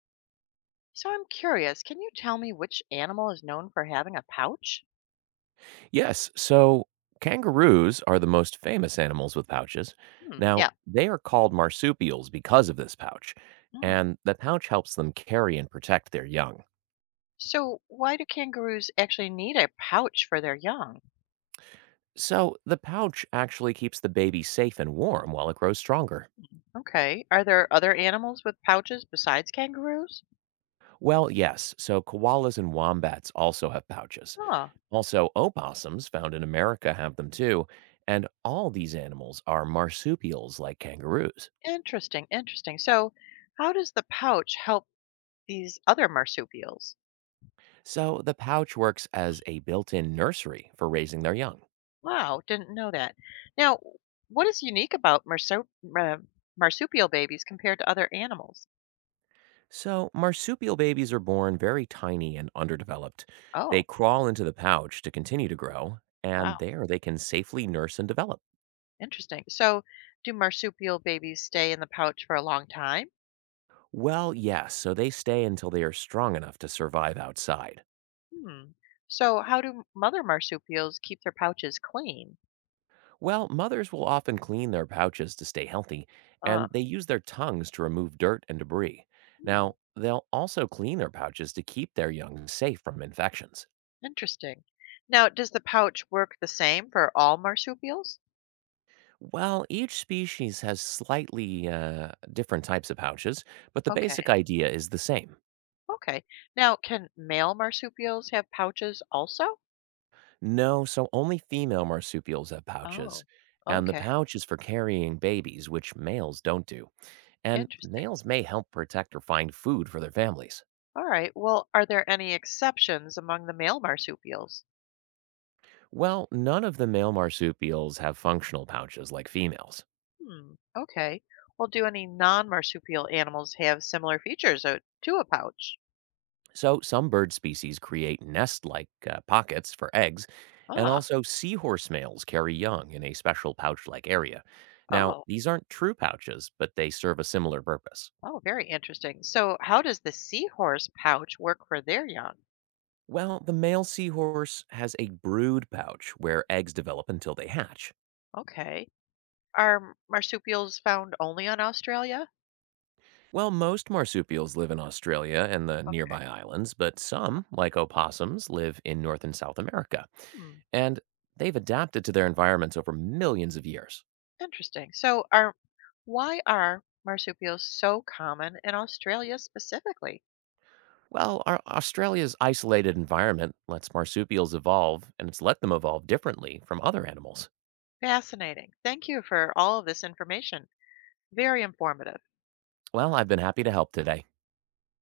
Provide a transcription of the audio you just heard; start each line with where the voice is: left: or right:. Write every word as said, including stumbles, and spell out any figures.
left: So I'm curious, can you tell me which animal is known for having a pouch?
right: Yes. So kangaroos are the most famous animals with pouches.
left: Hmm,
right: Now,
left: yeah.
right: they are called marsupials because of this pouch,
left: Hmm.
right: and the pouch helps them carry and protect their young.
left: So why do kangaroos actually need a pouch for their young?
right: So the pouch actually keeps the baby safe and warm while it grows stronger.
left: Okay. Are there other animals with pouches besides kangaroos?
right: Well, yes. So koalas and wombats also have pouches.
left: Huh.
right: Also, opossums found in America have them too. And all these animals are marsupials like kangaroos.
left: Interesting, interesting. So how does the pouch help these other marsupials?
right: So the pouch works as a built in nursery for raising their young.
left: Wow, didn't know that. Now, what is unique about marsup- uh, marsupial babies compared to other animals?
right: So, marsupial babies are born very tiny and underdeveloped. They
left: Oh,
right: crawl into the pouch to continue to grow,
left: wow.
right: and there they can safely nurse and develop.
left: Interesting. So, do marsupial babies stay in the pouch for a long time?
right: Well, yes, so they stay until they are strong enough to survive outside.
left: Hmm. So, how do mother marsupials keep their pouches clean?
right: Well, mothers will often clean their pouches to stay healthy,
left: Uh,
right: and they use their tongues to remove dirt and debris.
left: hmm.
right: Now, they'll also clean their pouches to keep their young safe from infections.
left: Interesting. Now, does the pouch work the same for all marsupials?
right: Well, each species has slightly uh, different types of pouches, but the basic
left: Okay.
right: idea is the same.
left: Okay. Now, can male marsupials have pouches also?
right: No, so only female marsupials have
left: Oh,
right: pouches, and the
left: okay.
right: pouch is for carrying babies, which males don't do. And
left: Interesting.
right: males may help protect or find food for their families.
left: All right. Well, are there any exceptions among the male marsupials?
right: Well, none of the male marsupials have functional pouches like females.
left: Hmm, okay. Well, do any non-marsupial animals have similar features uh, to a pouch?
right: So, some bird species create nest like uh, pockets for eggs, and
left: Ah,
right: also seahorse males carry young in a special pouch like area. Now,
left: oh,
right: these aren't true pouches, but they serve a similar purpose.
left: oh, very interesting. So, how does the seahorse pouch work for their young?
right: Well, the male seahorse has a brood pouch where eggs develop until they hatch.
left: Okay. Are marsupials found only on Australia?
right: Well, most marsupials live in Australia and the nearby islands, but some, like opossums, live in North and South America.
left: Hmm,
right: And they've adapted to their environments over millions of years.
left: interesting. So, are why are marsupials so common in Australia specifically?
right: Well, Au- Australia's isolated environment lets marsupials evolve, and it's let them evolve differently from other animals.
left: Fascinating. Thank you for all of this information. Very informative.
right: Well, I've been happy to help today.